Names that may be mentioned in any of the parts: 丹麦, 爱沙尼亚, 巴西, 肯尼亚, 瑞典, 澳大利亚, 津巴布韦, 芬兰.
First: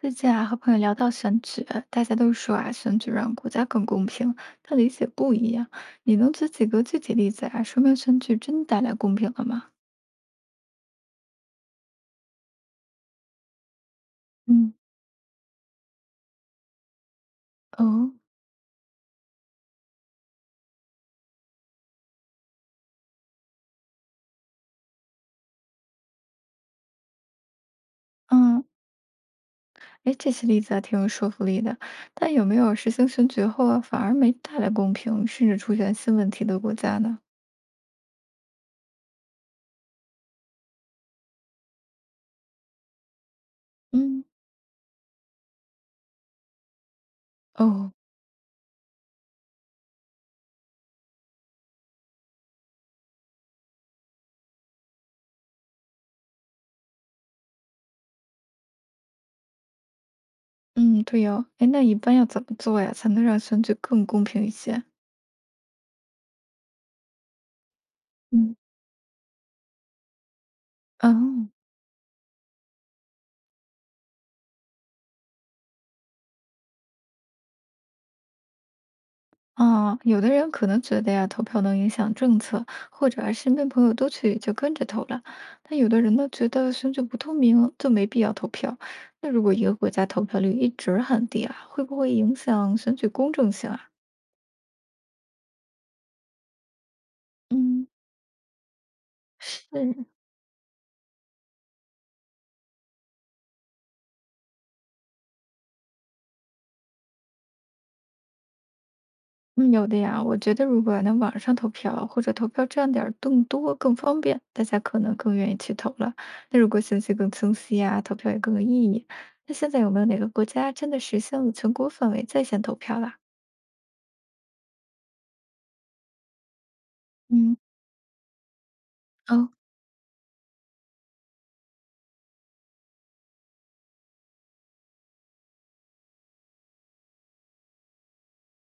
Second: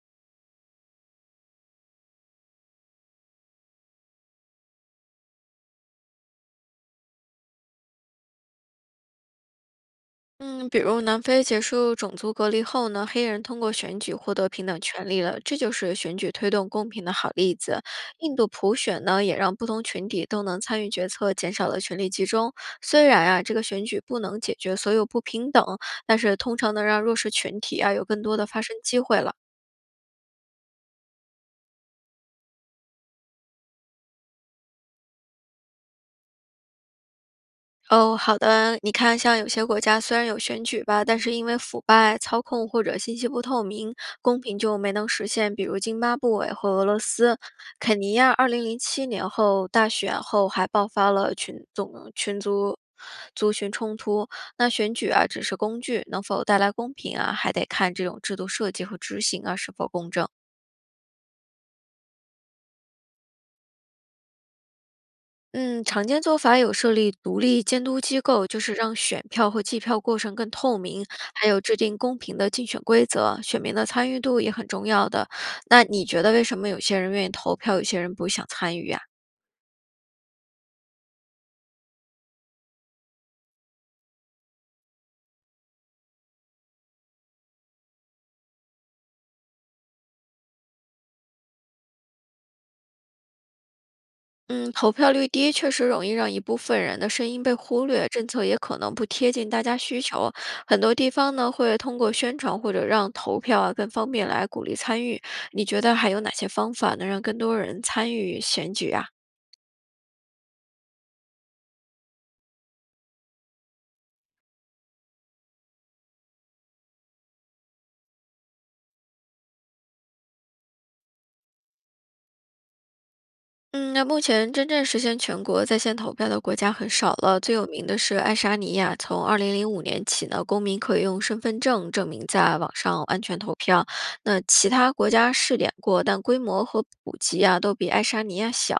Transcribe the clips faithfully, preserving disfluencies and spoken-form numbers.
最近啊，和朋友聊到选举，大家都说啊，选举让国家更公平，但理解不一样。你能举几个具体例子啊，说明选举真带来公平了吗？嗯，比如南非结束种族隔离后呢，黑人通过选举获得平嗯，等权利了，这就是选举推动公平的好例子。哦，印度普选呢，也让不同群体都能参与决策，减少了权力集中。虽然啊，这个选举不能解决所有不平等，但是通常能让弱势群体啊有更多的发嗯，声机会了。哎，这些例子啊，挺有说服力的。但有没有实行选举后啊，反而没带来公平，甚至出现新问题的国家呢？哦，好的。你看，像有些国家虽然有选举吧，但是因为腐败、操控或者信息不透明，嗯，公平就没能实现。比如津巴布韦和俄罗斯、哦，肯尼亚，二零零七年后大选后还爆发了群总群族族群冲突。那选举啊，只是工具，能否带来公平啊，还得看这种制度设计和执行啊是否公正。嗯，对哦，哎，那一般要怎么做呀，才能让选举更公平一些？嗯，常见做法有设立独立监督机构，嗯，就是让选票和计票过程更透明，哦。还有制定公平的竞选规则，选民的参与度也很重要的。那你觉得为什么有些人愿意投票，有些人不想参与呀？啊，有的人可能觉得呀，投票能影响政策，或者啊身边朋友都去就跟着投了。但有的人呢，觉得选举不透明，就没必要投票。那如果一个国家投票率一直很低啊，会不会影响选举公正性啊？嗯，投票率低确实容易让一部分人的声音被嗯，忽略，政策也可能不贴近大家需是，求。很多地方呢会通过宣传或者让投票啊更方便来鼓励参与。你觉得还有哪些方法能让更多人参与选举啊？嗯，有的呀。我觉得如果能网上投票或者投票站点儿更多更方便，大家可能更愿意去投了。那如果信息更清晰啊，投票也更有意义。那现在有没有哪个国家真的实现了全国范围在线投票了？嗯，那目前真正实现全国在线投票的国家很少了。最嗯，有名的是爱沙尼亚，从二哦，零零五年起呢，公民可以用身份证证明在网上安全投票。那其他国家试点过，但规模和普及啊都比爱沙尼亚小。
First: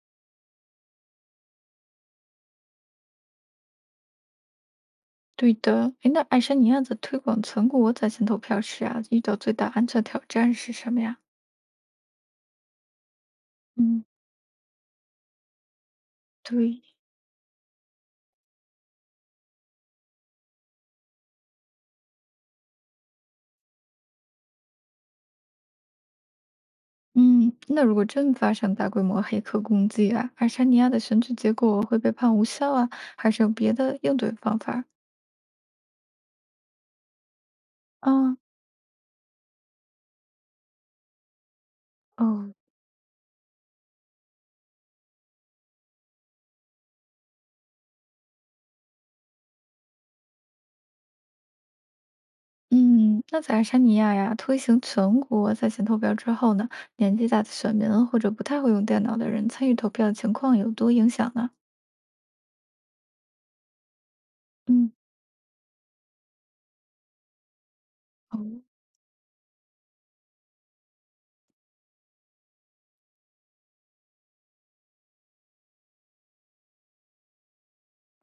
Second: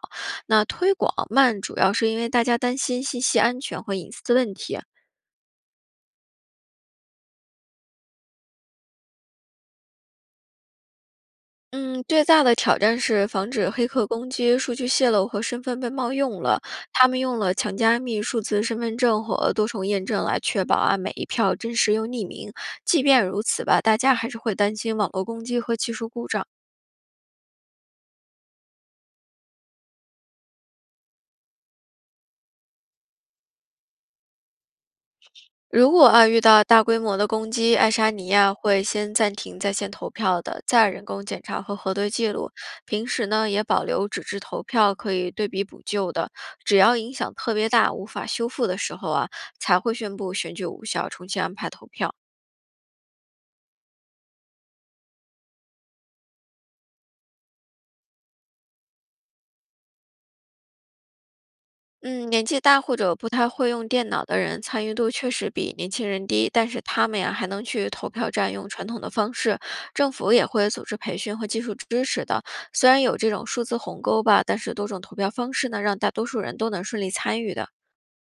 那推广慢，主要是因为大家担心信息安全和隐私问题。对的。哎，那爱沙尼亚在推广全国在线投票时啊，遇到最大安全挑战是什么呀？嗯，最大的挑战是防止黑嗯，客攻击、数据泄露和身份被冒用了。对，他们用了强加密、数字身份证和多重验证来确保啊每一票真实又匿名。即便如此吧，大家还是会担心网络攻击和技术故障。嗯，那如果真发生大规模黑客攻击啊，爱沙尼亚的选举结果会被判无效啊，还是有别的应对方法如果啊遇到大规模的攻击，爱沙尼啊，亚会先暂停在线投票的，再人工检查和核对记录。哦，平时呢也保留纸质投票，可以对比补救的。只要影响特别大、无法修复的时候啊，才会宣布选举无效，重新安排投票。嗯，那在爱沙尼亚呀，推行全国在线投票之后呢，年纪大的选民或者不太会用电脑的人参与投票的情况有多影响呢？嗯，年纪大或者不太会用电脑的人，参嗯。与度确实比年轻人低，但是他们呀还能去投票站哦。用传统的方式，政府也会组织培训和技术支持的。虽然有这种数字鸿沟吧，但是多种投票方式呢，让大多数人都能顺利参与的。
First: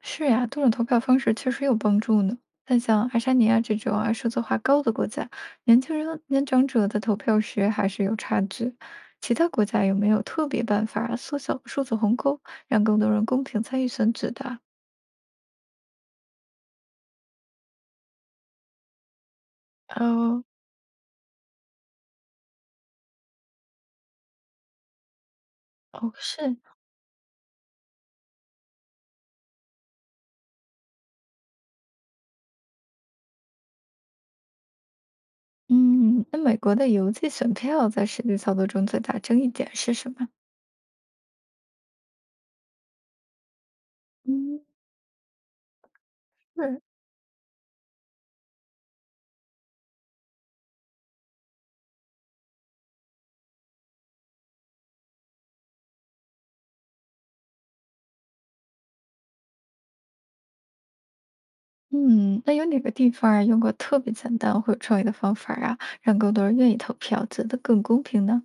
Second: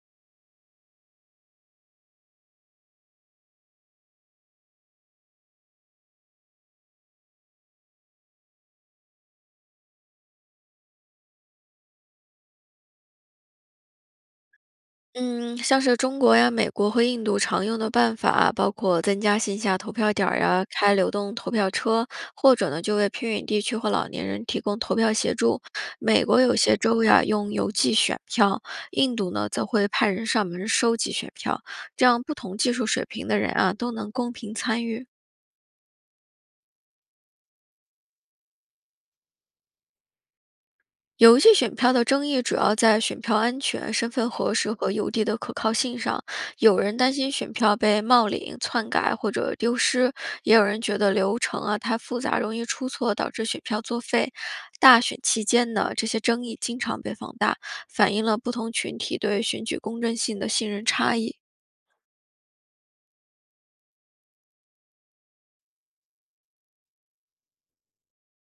是呀，多种投票方式确实有帮助呢。但像爱沙尼亚这种啊数字化高的国家，年轻人、年长者的投票时还是有差距。其他国家有没有特别办法缩小数字鸿沟，让更多人公平参与选举的？嗯，像是中国呀、美国和印度常用的办法啊，包括增加线下投票点儿哦呀、开流动投票车，或者呢就为偏远地区或老年人提供投票协助。哦，美国有是，些州呀用邮寄选票，印度呢则会派人上门收集选票，这样不同技术水平的人啊都能公平参与。嗯，那美国的邮寄选票在实际操作中最大争议点是什么？邮寄选票的争议主要在选票安全、身份核嗯，实和邮递的可靠性上。有是，人担心选票被冒领、篡改或者丢失，也有人觉得流程啊太复杂，容易出错，导致选票作废。大选期间呢，这些争议经常被放大，反映了不同群体对选举公正性的信任差异。嗯，那有哪个地方儿用过特别简单或有创意的方法儿啊，让更多人愿意投票，觉得更公平呢？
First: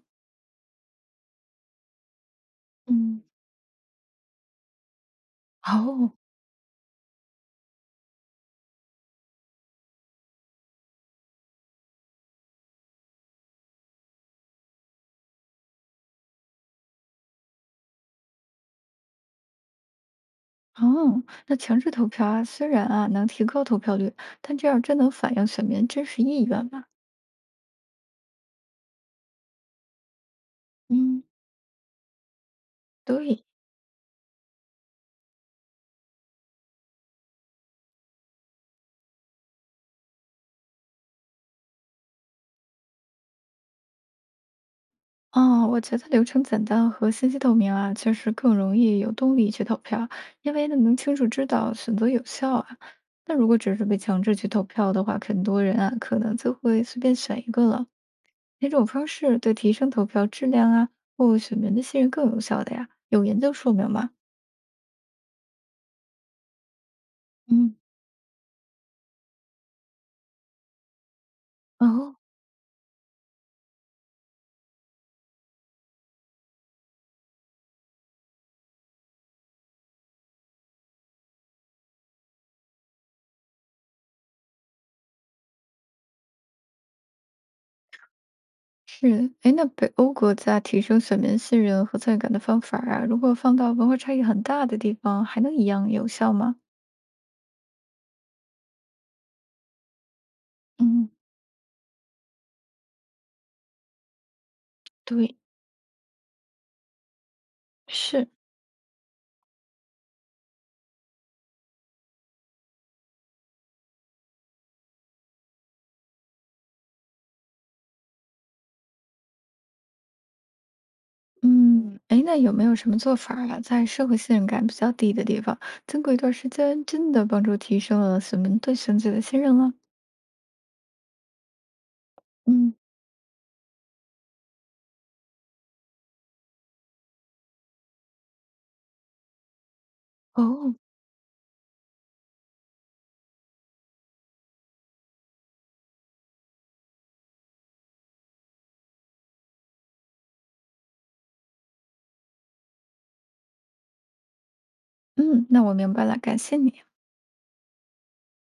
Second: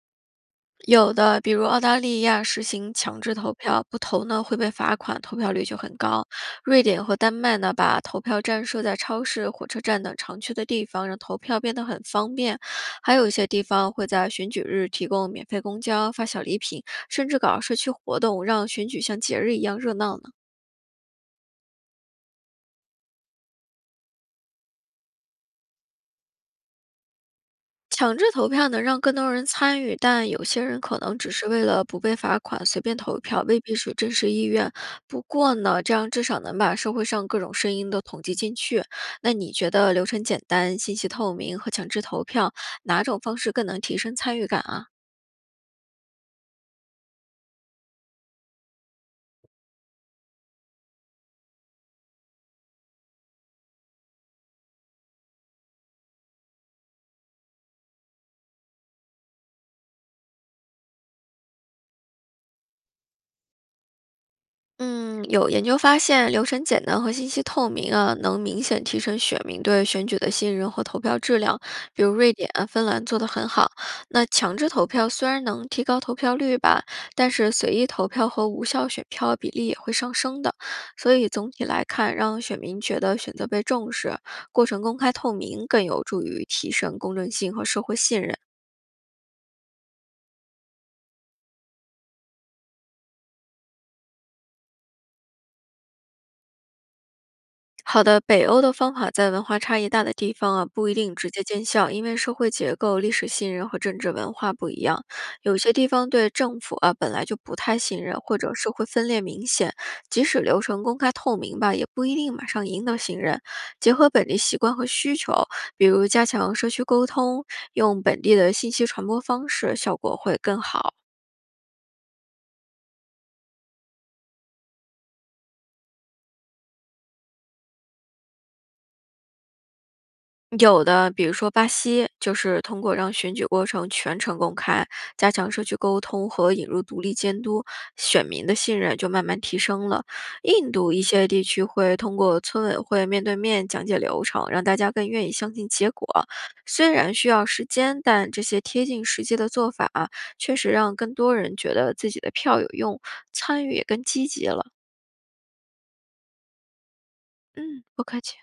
有的，比如澳大利亚实行强嗯。制投票，不投呢会被罚款，投票率就很哦高。瑞典和丹麦呢，把投票站设在超市、火车站等常去的地方，让投票变得很方便。还有一些地方会在选举日提供免费公交、发小礼品，甚至搞社区活动，让选举像节日一样热闹呢。哦，那强制投票啊，虽然啊能提高投票率，但这样真能反映选民真实意愿吗？强制投票能让更多人参与，但有些人可能嗯，只是为了不被罚款随便投一票，对，未必是真实意愿。不过呢，这样至少能把社会上各种声音都统计进去。那你觉得流程简单、信息透明和强制投票哪种方式更能提升参与感啊？哦，我觉得流程简单和信息透明啊，确实更容易有动力去投票，因为呢能清楚知道选择有效啊。那如果只是被强制去投票的话，很多人啊可能就会随便选一个了。哪种方式对提升投票质量啊，或选民的信任更有效的呀？有研究说明吗？嗯，有研究发现，流程简单和信息透嗯，明啊，能明显提升选民对选举的信任和投票质量。比如哦。瑞典啊芬兰做得很好。那强制投票虽然能提高投票率吧，但是随意投票和无效选票比例也会上升的。所以总体来看，让选民觉得选择被重视，过程公开透明，更有助于提升公正性和社会信任。是，哎，那北欧国家提升选民信任和参与感的方法儿啊，如果放到文化差异很大的地方，还能一样有效吗？好的，北欧的方法在文化差异大的地方啊，不一嗯，定直接见效，因为社会结构、历史信任和政治文化不一样。对，有些地方对政府啊本来就不太信任，是。或者社会分裂明显，即使流程公开透明吧，也不一定马上赢得信任。结合本地习惯和需求，比如加强社区沟通，用本地的信息传播方式，效果会更好。嗯，哎，那有没有什么做法儿啊，在社会信任感比较低的地方，经过一段时间，真的帮助提升了选民对选举的信任了？有的，比如说巴西，就是嗯，通过让选举过程全程公开，加强社区沟通和引入独立监督，选民的信任就慢慢提升了。印哦，度一些地区会通过村委会面对面讲解流程，让大家更愿意相信结果。虽然需要时间，但这些贴近实际的做法啊确实让更多人觉得自己的票有用，参与也更积极了。嗯，那我明白了，感谢你。嗯，不客气。